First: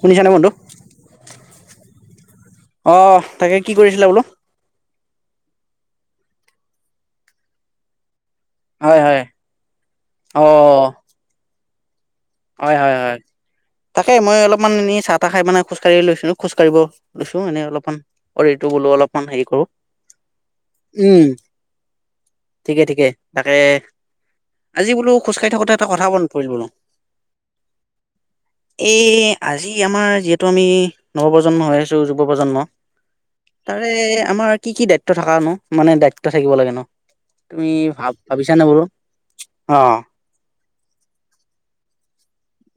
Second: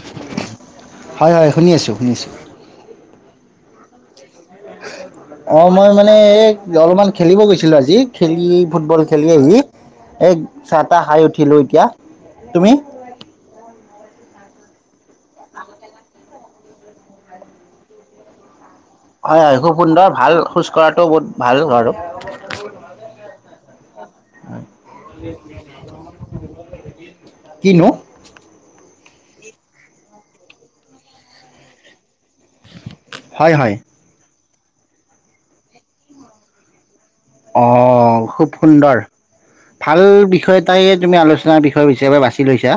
শুনিছানে বন্ধু? হয় হয়, শুনি আছোঁ, শুনি আছোঁ। অ' তাকে কি কৰিছিলা বোলো? অ' মই মানে এই অলপমান খেলিব গৈছিলোঁ আজি, খেলি ফুটবল হয় হয় খেলি আহি এই চাহ অ' তাহ খাই উঠিলোঁ এতিয়া। তুমি? হয় হয় হয়। তাকে মই অলপমান এনেই চাহ তাহ খাই মানে খোজকাঢ়ি লৈছিলোঁ, খোজকাঢ় লৈছোঁ এনেই অলপমান। অ' এইটো বোলো অলপ হয় হয়, খুব সুন্দৰ ভাল, খোজ কঢ়াটোও উম, বহুত ভাল বাৰু। ঠিকে ঠিকে, তাকে আজি বোলো খোজকাঢ়ি থাকোতে এটা কথা মনত পৰিল বোলো। কিনো? এই আজি আমাৰ যিহেতু আমি নৱপ্ৰজন্ম হৈ আছ টো যুৱ প্ৰজন্ম হয় হয় তাৰে আমাৰ কি কি দায়িত ত্ব থাকানো মানে দায়িত্ব থাকিব লাগেনো? অ' খুব সুন্দৰ, ভাল অ' বিষয়ত টাই তুমি আলোচনাৰ বিষয় হিচাপে বাছি লৈছা,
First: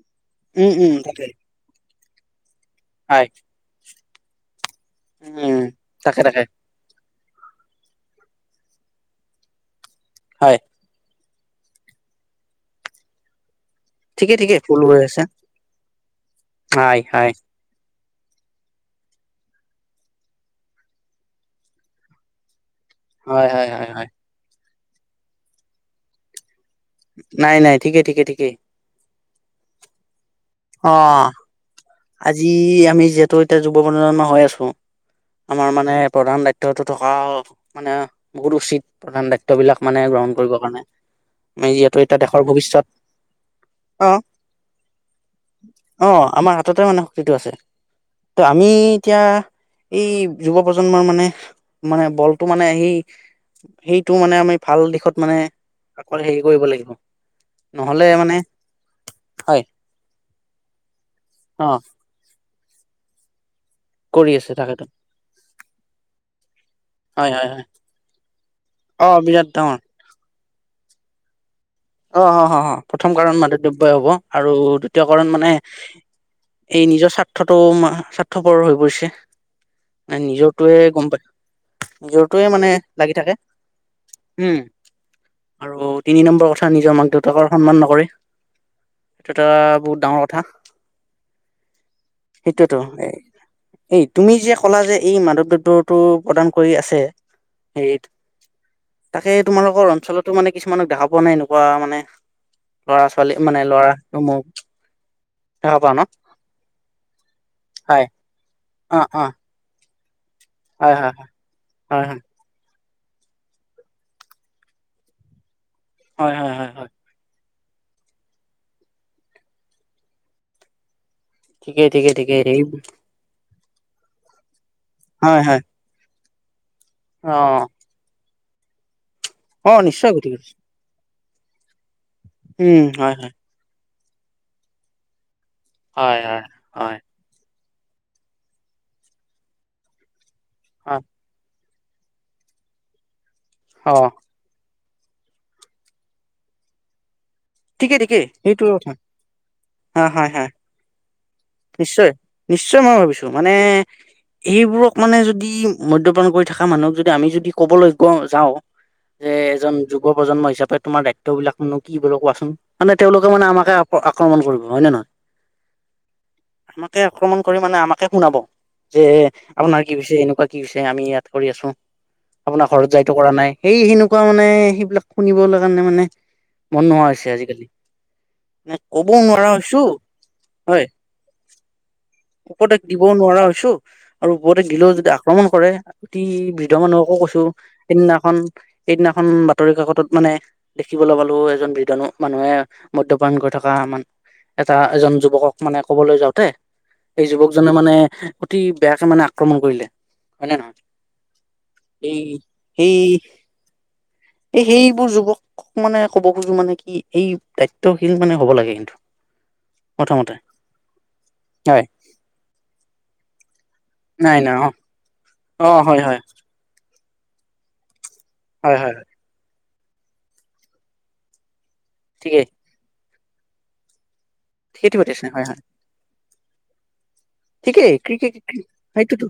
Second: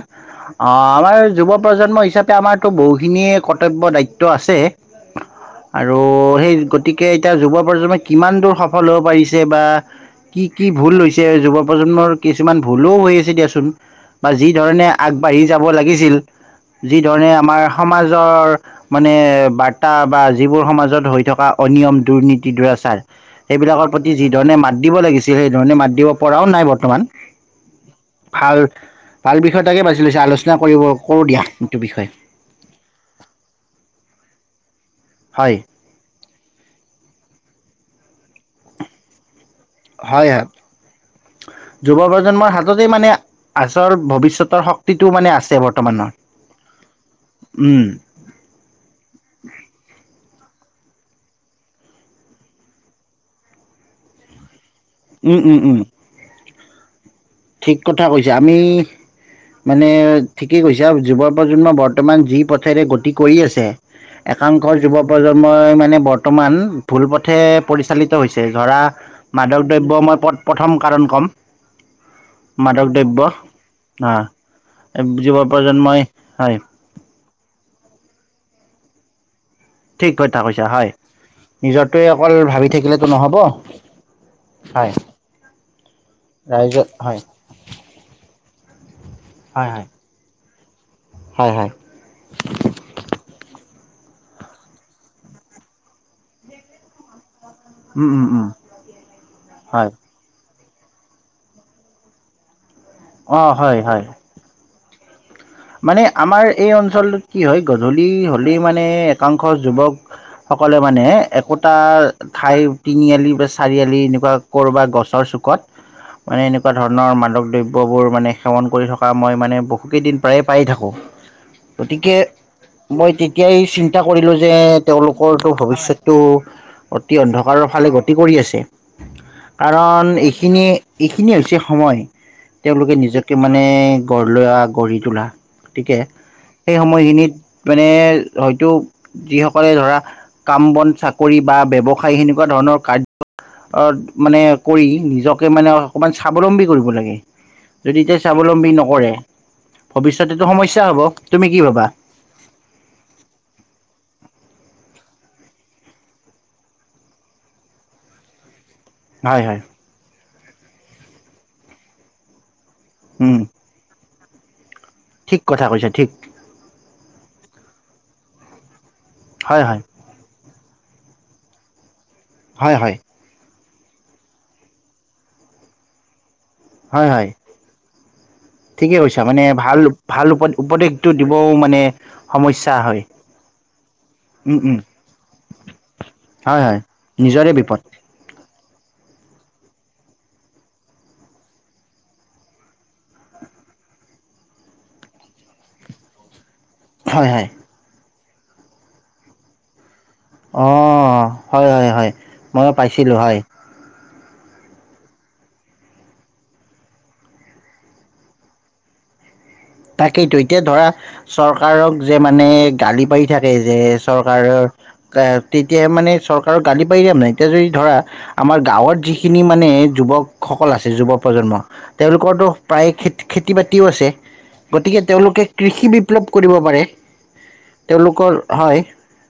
আ, উম উম আমাৰ তাকে যুৱপ্ৰজন্ম হিচাপ এতিয়া আমাৰতো হয় বহুখিনিয়ে কৰ্তব্য, দায়িত্ব আছে উম আৰু তাকে তাকে সেই গতিকে এতিয়া যুৱ প্ৰজন্মে কিমান দূৰ সফল হ'ব পাৰিছে বা কি হয়। কি ভুল লৈ ছে, যুৱপ্ৰজন্মৰ কিছুমান ভুলো হৈ আছে দিয়াচোন। বা ঠিকে যি ঠিকে ফুল ধৰণে হৈ আছে। আগবাঢ়ি যাব লাগিছিল যি হয় ধৰণে হয়। আমাৰ সমাজৰ মানে বাৰ্তা বা যিবোৰ সমাজত হৈ থকা অনিয়ম, দুৰ্নীতি, দূৰাচাৰ হয় হয় সেইবিলাকৰ হয় হয় প্ৰতি যিধৰণে মাত দিব লাগিছিল সেইধৰণে মাত দিব পৰাও নাই বৰ্তমান। নাই নাই ঠিকে ঠিকে ঠিকেই ভাল ভাল বিষয় এটাকে বাজি লৈছা, আলোচনা কৰিব অ কৰোঁ দিয়া সেইটো বিষয়ে। আজি আমি যিহেতু এতিয়া যুৱপ্ৰজজন্ম হৈ আছোঁ হয় আমাৰ মানে প্ৰধান দায়ি ত্বটো থকা মানে বহুত উচিত প্ৰধান দায়িত্ববিলাক মানে গ্ৰহণ কৰিবৰ কাৰণে। আমি যিহেতু এতিয়া দেশৰ যুৱপ্ৰজন্মৰ ভৱিষ্যত হাততেই মানে আচল অ ভৱিষ্যতৰ শক্তিটো মানে আছে বৰ্তমানৰ। ততে মানে শক্তিটো আছে, উম ত' আমি এতিয়া এই যুৱপ্ৰজন্মৰ মানে মানে বলটো মানে সেই সেইটো মানে আমি ভাল দিশত মানে উম উম উম আকল হেৰি কৰিব লাগিব। ঠিক নহলে কথা কৈছা মানে আমি মা হয় মানে ঠিকেই কৈছা যুৱ অ প্ৰজন্ম বৰ্তমান যি পথেৰে গতি কৰি আছে কৰি আছে একাংশ তাকেতো যুৱ প্ৰজন্মই মানে বৰ্তমান ভুল হয় পথে হয় হয় পৰিচালিত হৈছে ধৰা অ বিৰাট মাদক ডাঙৰ দ্ৰব্য মই পত-প্ৰথম কাৰণ ক'ম। অ', অ', অ' মাদক প্ৰথম দ্ৰব্য কাৰণ মান দ্ৰব্যই হ'ব আহ আৰু দ্বিতীয় কাৰণ যুৱ মানে প্ৰজন্মই হয় এই নিজৰ স্বাৰ্থটো মা স্বাৰ্থপৰৰ হৈ পৰিছে। ঠিক নে কথা কৈছা নিজৰটোৱে হয় গম পাই, অকল নিজৰটোৱে ভাবি মানে থাকিলেতো লাগি নহ'ব থাকে। হয় উম। আৰু তিনি নম্বৰ কথা ৰাইজৰ নিজৰ মাক হয় দেউতাকৰ সন্মান নকৰে সেইটো এটা হয় হয় বহুত ডাঙৰ কথা। হয় হয়। সেইটোৱেতো এই, এই তুমি যে ক'লা যে এই মাদক দ্ৰব্যটো প্ৰদান কৰি আছে। হেৰিত উম, উম, উম, তাকে তোমালোকৰ হয়। অঞ্চলতো মানে কিছুমানক দেখা পোৱা নাই ন, পোৱা মানে লৰা ছোৱালী অ', মানে হয়, হয়। লৰাটো মোৰ মানে আমাৰ এই অঞ্চলটোত কি হয় গধূলি হলেই মানে অ অ একাংশ যুৱক, সকলোৱে হয় মানে হয় একোটাৰ, হয় হয় হয় খাই তিনিআলি বা চাৰিআলি এনেকুৱা কৰবা গছৰ চুকত হয় মানে হয় হয় এনেকুৱা হয় ধৰণ, ধৰণৰ মাদক দ্ৰব্যবোৰ মানে সেৱন কৰি থকা মই মানে বহুকেইদিন প্ৰায়ে পাই থাকোঁ। ঠিকেই ঠিকেই গতিকে ঠিকেই সেই মই দি, তেতিয়াই চিন্তা কৰিলো যে হয় তেওঁলোকৰো হয়। ভৱিষ্যতটো অতি অ অন্ধকাৰৰ ফালে গত, তি কৰি আছে, অ কাৰণ নিশ্চয় গতি কৰিছে এইখিনিয়ে এইখিনিয়ে হৈছে সময়। উম তেওঁলোকে হয় হয়। নিজকে মানে গঢ়লোৱা গঢ়ি তোলা, গতিকে হয় হয় সেই হয় সময়খিনিত মানে হয়তো যিসকলে ধৰা, কাম বন হয় চাকৰি বা ব্যৱসায় সেনেকুৱা ধৰণৰ অ কাৰ্যত মানে, কৰি নিজকে মানে অকণমান স্বাৱলম্বী কৰিব লাগে ঠিকে যদি এতিয়া ঠিকেই সেইটো স্বাৱলম্বী কথা নকৰে, হয় হয় ভৱিষ্যতেটো হয়। সমস্যা হব। তুমি কি ভাবা? নিশ্চয় নিশ্চয় মই ভাবিছো মানে, এইবোৰক মানে যদি মদ্যপান কৰি থকা মানুহক যদি আমি যদি কবলৈ গ যাওঁ, যে হয় হয় এজন যুৱ প্ৰজন্ম হিচাপে তোমাৰ দায়িত্ব বিলাকনো কি বাৰু কোৱাচোন মানে তেওঁলোকে উম মানে আমাকে, আক্ৰমণ কৰিব হয় নে নহয়? ঠিক কথা কৈছে ঠিক। আমাকে আক্ৰমণ কৰি মানে আমাকে শুনাব যে হয় হয় আপোনাৰ কি হৈছে এনেকুৱা, কি হৈছে আমি ইয়াত কৰি আছো আপোনাৰ হয় ঘৰত হয় যাইতো কৰা নাই। সেই সেনেকুৱা মানে সেইবিলাক শুনিবলৈ কাৰণে মানে মন হয় নোহোৱা হয় হৈছে আজিকালি। মানে ঠিকে ক'বও কৈছা মানে নোৱাৰা ভাল হৈছো ভাল উপ - হয় উপদেশটো দিবও মানে, সমস্যা উপদেশ দিব হয় নোৱাৰা হৈছো আৰু উম উপদেশ উম দিলেও যদি আক্ৰমণ কৰে অতি হয় বৃদ্ধ হয় মানুহক, নিজৰে বিপদ। সেইদিনাখন সেইদিনাখন বাতৰি কাকতত মানে দেখিবলৈ পালো এজন বৃদ্ধানু, মানুহে মদ্যপান কৰি থকা মান এটা এজন যুৱকক মানে ক'বলৈ যাওঁতে, হয় সেই হয় যুৱকজনে মানে অতি বেয়াকে মানে আক্ৰমণ কৰিলে। হয় নে অ নহয় হয় হয় হয় এই ময়ো সেই পাইছিলোঁ হয়। এই সেইবোৰ যুৱকক মানে ক'ব খোজো মানে কি, এই দায়িত্বশীল মানে হ'ব লাগে কিন্তু। প্ৰথমতে তাকেইতো এতিয়া ধৰা হয় চৰকাৰক যে মানে গালি পাৰি থাকে যে, নাই নাই অ চৰকাৰৰ অ তেতিয়াহে হয় মানে হয় চৰকাৰক গালি পাৰি লাভ নাই এতিয়া যদি ধৰা, আমাৰ হয় হয় গাঁৱত হয় যিখিনি মানে যুৱকসকল আছে যুৱ প্ৰজন্ম ঠিকেই তেওঁলোকৰটো, প্ৰায় খেত খেতি বাতিও আছে। সেইটো গতিকে পাতিছে হয় তেওঁলোকে হয় কৃষি বিপ্লৱ কৰিব পাৰে। ঠিকেই কৃষি তেওঁলোকৰ কি হয় সেইটোতো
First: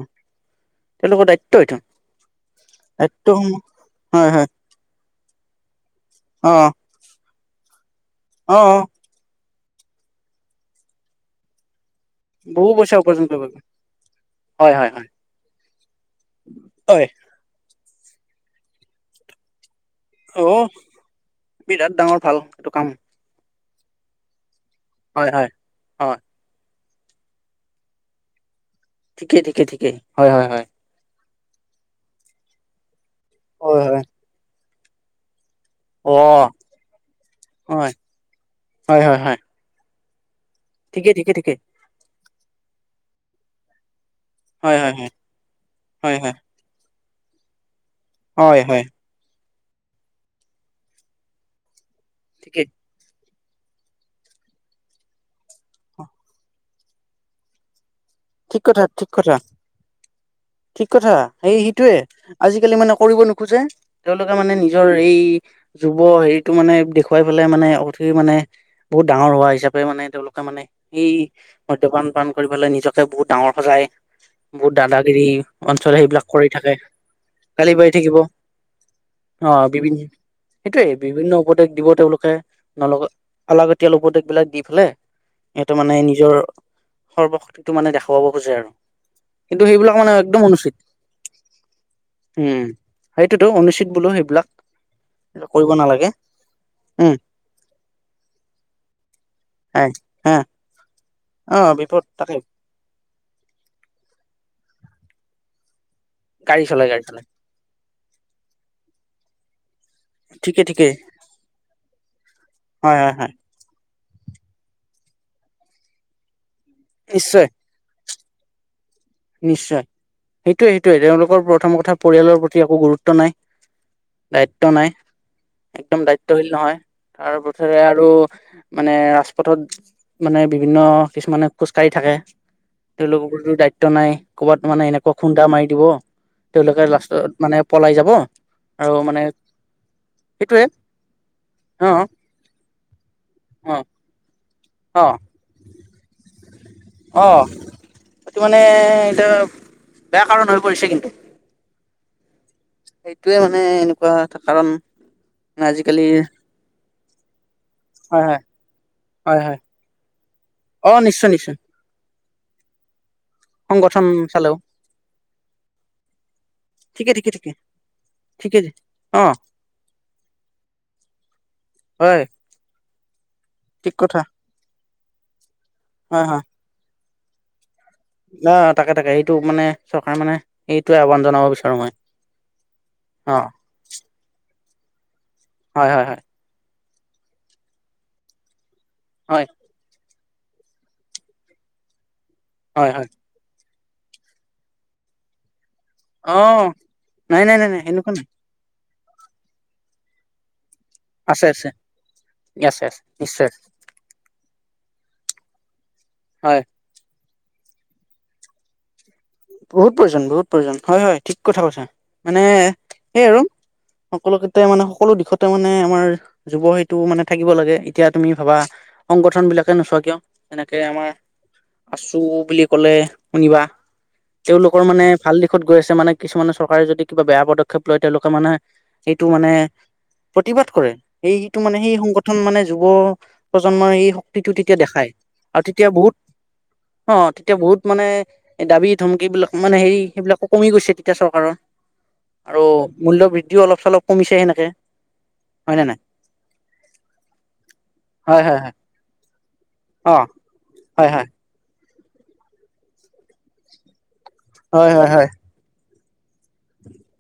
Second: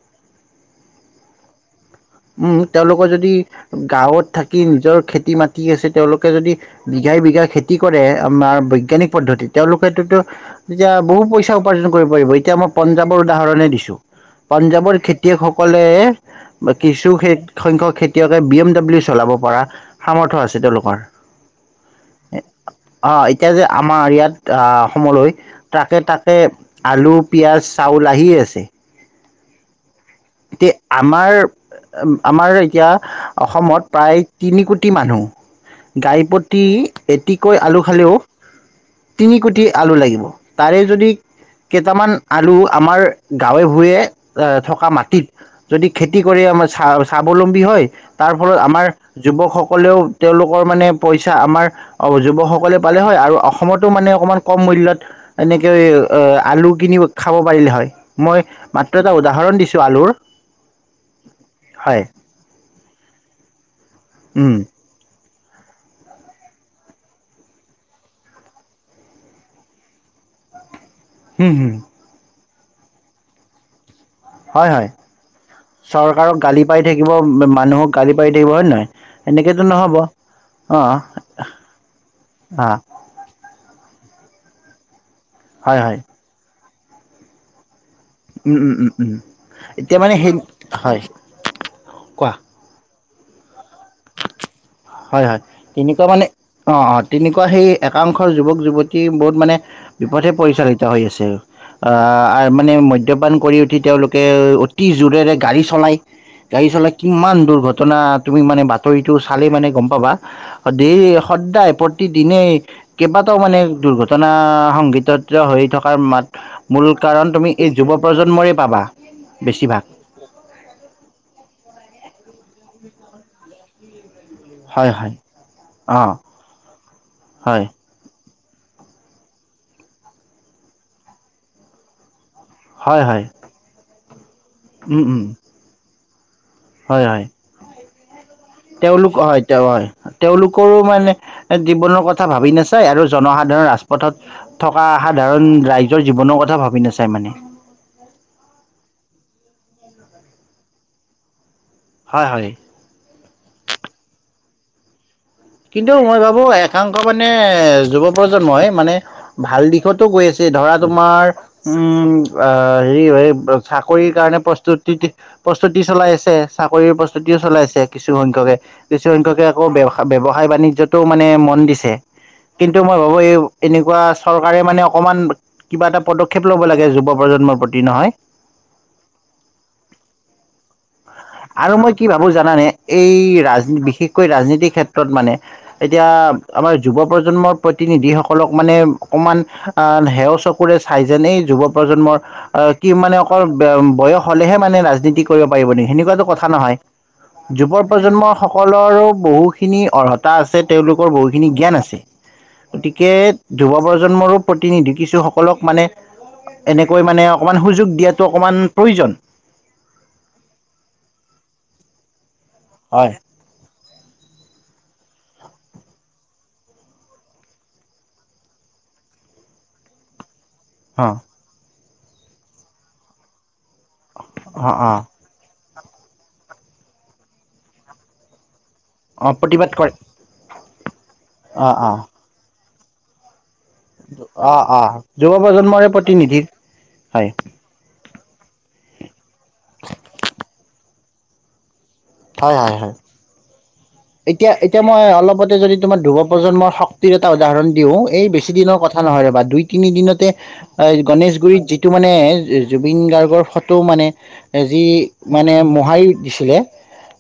তেওঁলোকৰ দায়িত্ব এইটো। উম তেওঁলোকৰ দায়িত্ব যদি গাঁৱত হয় হয় থাকি নিজৰ খেতি মাতি আছে তেওঁলোক, তই অ যদি বিঘাই বিঘাই খেতি কৰে অ অ আমাৰ বৈজ্ঞানিক, পদ্ধতি, তেওঁলোকতো এতিয়া বহু পইচা উপাৰ্জন কৰিব পাৰিব এতিয়া বহু মই পইচা পঞ্জাৱৰ উপাৰ্জন কৰিব পাৰিব উদাহৰণে দিছো হয় হয় পাঞ্জাৱৰ হয় খেতিয়কসকলে, হয় কিছু খে সংখ্যক খেতিয়কে বি এম ডাব্লিউ চলাব পৰা, সামৰ্থ অ আছে তেওঁলোকৰ, বিৰাট ডাঙৰ ভাল এ এইটো কাম অঁ এ এতিয়া যে আমাৰ ইয়াত আহ অসমলৈ হয় হয় ট্ৰাকে হয় ট্ৰাকে আলু, পিঁয়াজ, চাউল আহি আছে ঠিকেই ঠিকেই ঠিকেই। হয় হয় হয় এতিয়া আমাৰ এ আমাৰ এতিয়া অসমত হয় হয় প্ৰায় তিনি কোটি মানুহ। অ গাই প্ৰতি এটিকৈ আলু হয় খালেও, হয় হয় তিনি হয় কোটি আলু লাগিব। তাৰে যদি ঠিকেই ঠিকে ঠিকে কেইটামান আলু আমাৰ গাঁৱে ভূঞে এ হয় থকা হয় হয় মাত যদি হয় খেতি হয় কৰি আমাৰ স্বা স্বাৱলম্বী হয় তাৰ ফলত হয় হয় আমাৰ যুৱক সকলেও তেওঁলোকৰ মানে পইচা আমাৰ অ' যুৱক ঠিকেই সকলে পালে হয় আৰু অসমতো মানে অকমান কম মূল্যত এনেকে এই অ ৱ আলু কিনি খাব পাৰিলে হয়, মই ঠিক কথা মাত্ৰ ঠিক এটা কথা উদাহৰণ দিছো। ঠিক কথা সেই ইটোৱে হয় আজিকালি মানে কৰিব নোখোজে তেওঁলোকে উম, মানে নিজৰ এই যুৱ হেৰিটো মানে দেখুৱাই পেলাই মানে অতি মানে বহুত ডাঙৰ হোৱা হিচাপে মানে তেওঁলোকে মানে এই হম, হম, মদ্যপান পান পান কৰি পেলাই নিজকে বহুত ডাঙৰ সজাই হয় বহুত হয়, দাদাগিৰি অঞ্চল সেইবিলাক চৰকাৰক কৰি গালি থাকে পাৰি থাকিব। বে মানুহক গালি পাৰ থাকিব, হয় নহয় এনেকেতো নহ'ব সেইটোৱেই অ', বিভিন্ন উপদেশ দিব তেওঁলোকে, অ', নলগত অলাগতিয়াল উপদেশ বিলাক দি পেলে সিহঁতে হয় মানে হয়, নিজৰ সৰ্বশক্তিটো মানে দেখা খোৱাব খুজে উম, আৰু উম, উম, উম। কিন্তু সেইবিলাক এতিয়া মানে সেই একদম অনুচিত। হয় কোৱা। উম, সেইটোতো অনুচিত বোলো সেইবিলাক। হয় হয়। কৰিব তেনেকুৱা নালাগে মানে অঁ অঁ উম তেনেকুৱা সেই একাংশ যুৱক যুৱতী বহুত মানে হয় বিপথে হা পৰিচালিত হৈ আছে। অ বিপদ তাকে আহ মানে মদ্যপান কৰি উঠি তেওঁলোকে অতি জোৰেৰে গাড়ী চলায়। গাড়ী চলায় কিমান দুৰ্ঘটনা তুমি মানে বাতৰিটো চালে মানে গ'ম পাবা। ঠিকে অ' ঠিকে ডেইলী সদায়, প্ৰতিদিনেই হয় হয় হয় কেইবাটাও মানে দুৰ্ঘট টনা সংঘিটিত হৈ থকাৰ মাত মূল কাৰণ নিশ্চয় তুমি এই যুৱ প্ৰজন্মৰেই পাবা। নিশ্চয় বেছিভাগ সেইটোৱে সেইটোয়েই তেওঁলোকৰ প্ৰথম কথা পৰিয়ালৰ প্ৰতি একো গুৰুত্ব নাই। দায়িত্ব নাই, হয় হয় অ একদম দায়িত্বশীল নহয়। হয় তাৰপথৰে আৰু মানে ৰাজপথত মানে বিভিন্ন কিছুমানে খোজ কাঢ়ি থাকে। হয় হয় তেওঁলোকৰতো দায়িত্ব নাই, ক'বাত মানে উম এনেকুৱা উম খুন্দা মাৰি দিব, তেওঁলোকে হয় হয় লাষ্টত মানে পলাই যাব আৰু তেওঁলোক মানে হয় তেওঁ হয় সেইটোৱে তেওঁলোকৰো মানে অ জীৱনৰ কথা ভাবি নাচায়, আৰু জনসাধাৰণ অ ৰাজপথত থকা সাধাৰণ ৰাইজৰ জীৱনৰ কথা ভাবি নেচা অঁ সেইটো মানে এতিয়া বেয়া কাৰণ হৈ পৰিছে কিন্তু। হয় হয়। সেইটোয়ে মানে এনেকুৱা এটা কাৰণ কিন্তু আজিকালি মই ভাবো, একাংশ মানে যুৱ হয় হয় প্ৰজন্মই মানে হয় হয় ভাল দিশতো গৈ আছে, ধৰা অ তোমাৰ নিশ্চয় নিশ্চয় উম অ হেৰি সংগঠন চাকৰিৰ কাৰণে চালেও প্ৰস্তুতি প্ৰস্তুতি চলাই আছে, চাকৰিৰ ঠিকে ঠিকে প্ৰস্তুতিও ঠিকে চলাইছে কিছু সংখ্যকে। ঠিকে কিছু অ সংখ্যকে আকৌ ব্য ব্য ব্যৱসায় সায় বাণিজ্যটো মানে মন দিছে, হয় কিন্তু মই ভাবো এই ঠিক এনেকোৱা কথা চৰ তাৰে মানে অকণমান কিবা এটা হয় পদক্ষেপ লব লাগে, যুৱ প্ৰজন্মৰ প্ৰতি নহয়। অ তাকে তাকে, এইটো মানে চৰকাৰে মানে এইটোয়ে আহ্বান। জনাব আৰু বিচাৰো মই কি ভাবো জানানে এই অ ৰাজ বিশেষকৈ ৰাজনীতিৰ ক্ষেত্ৰত মানে, হয় হয় এতিয়া হয় আমাৰ যুৱ প্ৰজন্মৰ প্ৰতিনিধি সকলক মানে অকমান। হয় অ হেও চকুৰে চাই যেন এই যুৱ প্ৰজন্মৰ আহ হয় কি হয় মানে, বয়স হলেহে মানে ৰাজনীতি কৰিব পাৰিব নেকি। সেনে, টো অ কথা নহয়। নাই নাই নাই যুৱ নাই এনেকুৱা নাই প্ৰজন্ম সকলৰো বহুখিনি অৰ্হতা আছে। তেওঁলোকৰ বহুখিনি জ্ঞান আছে, আছে আছে গতিকে নিশ্চয় আছে যুৱ প্ৰজন্মৰো প্ৰতিনিধি কিছুসকলক মানে, হয়। এনেকৈ মানে অকণমান সুযোগ দিয়াটো অকণমান প্ৰয়োজন। বহুত প্ৰয়োজন বহুত প্ৰয়োজন হয় হয়, ঠিক কথা কৈছা। মানে হয়। সেয়ে আৰু, সকলতে মানে সকলো দিশতে মানে আমাৰ যুৱ সেইটো মানে থাকিব লাগে। এতিয়া তুমি ভাবা, সংগঠন বিলাকে নোচোৱা কিয়, যেনেকে আমাৰ অ', আচু বুলি কলে শুনিবা, অ', তেওঁলোকৰ অ', মানে ভাল দিশত গৈ আছে মানে, কিছুমানে চৰকাৰে যদি কিবা বেয়া পদক্ষেপ লয় তেওঁলোকে মানে, সেইটো অ', মানে প্ৰতিবাদ কৰে প্ৰতিবাদ কৰে, এই সেইটো অ', মানে সেই অ', সংগঠন মানে যুৱ, প্ৰজন্মই এই শক্তিটো অ', তেতিয়া অ', দেখায়, যুৱ আৰু প্ৰজন্মৰে তেতিয়া বহুত প্ৰতিনিধি অ, হয়। এতিয়া বহুত মানে দাবী ধমকি বিলাক মানে হেৰি সেইবিলাকো কমি গৈছে, তেতিয়া চৰকাৰৰ। হয়, আৰু হয়, হয়। মূল্যবৃদ্ধিও অলপ চলপ, কমিছে এতিয়া সেনেকে এতিয়া মই অলপতে যদি হয় নে নাই তোমাৰ যুৱ প্ৰজন্মৰ শক্তিৰ এটা উদাহৰণ দিওঁ, এই হয় বেছি হয় হয় দিনৰ কথা নহয় ৰবা দুই তিনি অ দিনতে এই হয় হয় গণেশগুৰিত যি এইটো মানে, জুবিন গাৰ্গৰ ফটো মানে যি হয় হয় হয় মানে মোহাৰি দিছিলে,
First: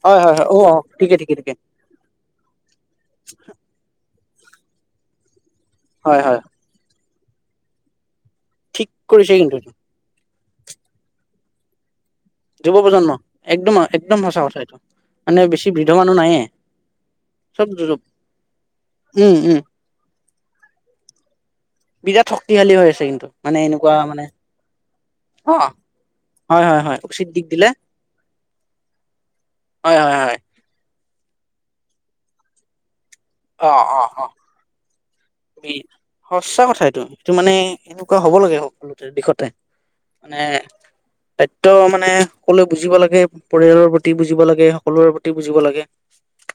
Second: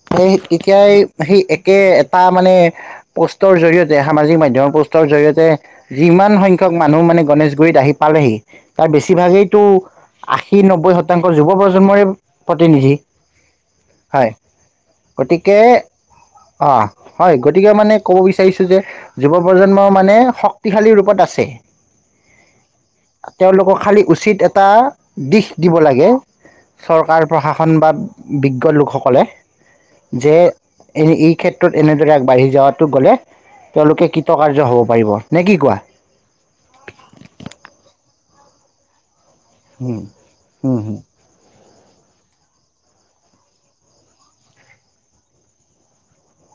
হয় হয় এই হয় অ অ তেতিয়াই ঠিকে ঠিকে সেই ঠিকে একে এটা মানে পষ্টৰ জৰিয়তে সামাজিক মাধ্যমৰ পষ্টৰ জৰিয়তে, হয় যিমান হয় সংখ্যাক মানুহ মানে গণেশগুৰিত আহি পালেহি তাৰ ঠিক কৰিছে কিন্তু বেছিভাগেইতো, এইটো আশী নব্বৈ শতাংশ যুৱ প্ৰজন্মই, যুৱ প্ৰজন্ম একদম একদম হয় সঁচা কথা এইটো, মানে গতিকে বেছি বৃদ্ধ মানুহ নাইয়েই। অ হয়। গতিকে মানে ক'ব বিচাৰিছো যে উম যুৱ উম প্ৰজন্মৰ মানে, শক্তি শক্তিশালী ৰূপত আছে। বিৰাত শক্তিশালী হৈ আছে, কিন্তু মানে এনেকুৱা মানে, তাৰ, দিশ অ দিব লাগে, হয় হয় হয় চৰকাৰ উচিত দিশ দিলে প্ৰশাসন বা বিজ্ঞ লোকসকলে হয় হয় হয়। এনে এই ক্ষেত্ৰত এনেদৰে আগবাঢ়ি যোৱাতো গলে তেওঁলোকে কৃতকাৰ্য হব পাৰিব। নে কি কোৱা? সচা কথা এইটো এইটো মানে এনেকুৱা হব লাগে সকলো দিশতে। উম, মানে উম, হুম, দায়িত্ব মানে সকলোৱে বুজিব লাগে। পৰিয়ালৰ প্ৰতি বুজিব লাগে, সকলোৰে প্ৰতি বুজিব লাগে।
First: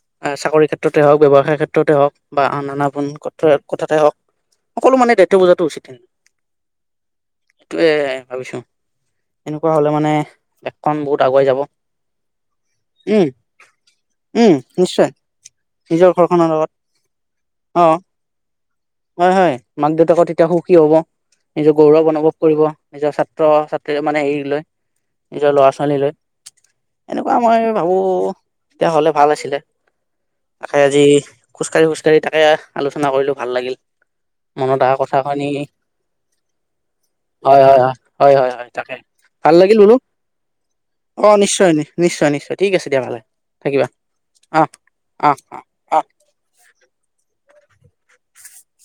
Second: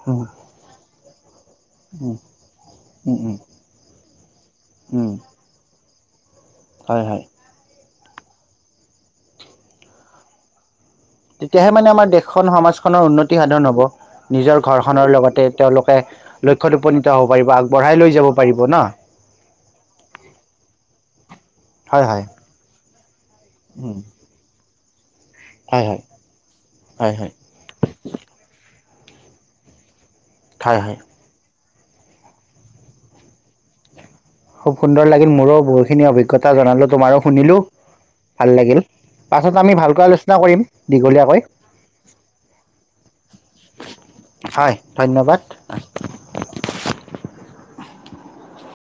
হম [inaudible] চাকৰিৰ ক্ষেত্ৰতে হওক, ব্যৱসায়ৰ ক্ষেত্ৰতে হওক। বা আন আন উম, উম, [unintelligible] কথাতে হওঁক সকলো উম, মানে দায়িত্ব বুজাটো উচিত। হয় হয়। এইটোৱেই ভাবিছো, এনেকুৱা হলে মানে দেশখন বহুত, আগুৱাই যাব তেতিয়াহে মানে আমাৰ দেশখন সমাজখনৰ উম উন্নতি সাধন হব। উম নিজৰ নিশ্চয় ঘৰখনৰ লগতে তেওঁলোকে নিজৰ ঘৰখনৰ লগত লক্ষ্যত উপনীত হ'ব পাৰিব আগবঢ়াই লৈ যাব পাৰিব ন। হয়-হয়, মাক-দেউতাকেও তেতিয়া সুখী হ'ব। নিজৰ হয়, গৌৰৱ হয়, অনুভৱ কৰিব। নিজৰ উম, ছাত্ৰ-ছাত্ৰীৰ মানে হেৰি লৈ। নিজৰ হয়, লৰা-ছোৱালী হয়, লৈ হয়, হয়, এনেকুৱা মই ভাবোঁ এতিয়া হ'লে ভাল আছিলে। হয়, তাকে হয়। আজি খোজকাঢ়ি-খোজকাঢ়ি তাকে আলোচনা কৰিলোঁ ভাল লাগিল। খুব মনত অহা সুন্দৰ কথা লাগিল খিনি মোৰো বহুখিনি অভিজ্ঞতা জনালো তোমাৰো শুনিলো ভাল হয়-হয়-হয়-হয়-হয়-হয় লাগিল। তাকে। ভাল পাছত আমি লাগিল বোলো। ভালকৈ আলোচনা কৰিম অ দীঘলীয়াকৈ নিশ্চয়-নিশ্চয়-নিশ্চয় ঠিক আছে দিয়া ভালে থাকিবা। অ হয়, অ ধন্যবাদ। অ অ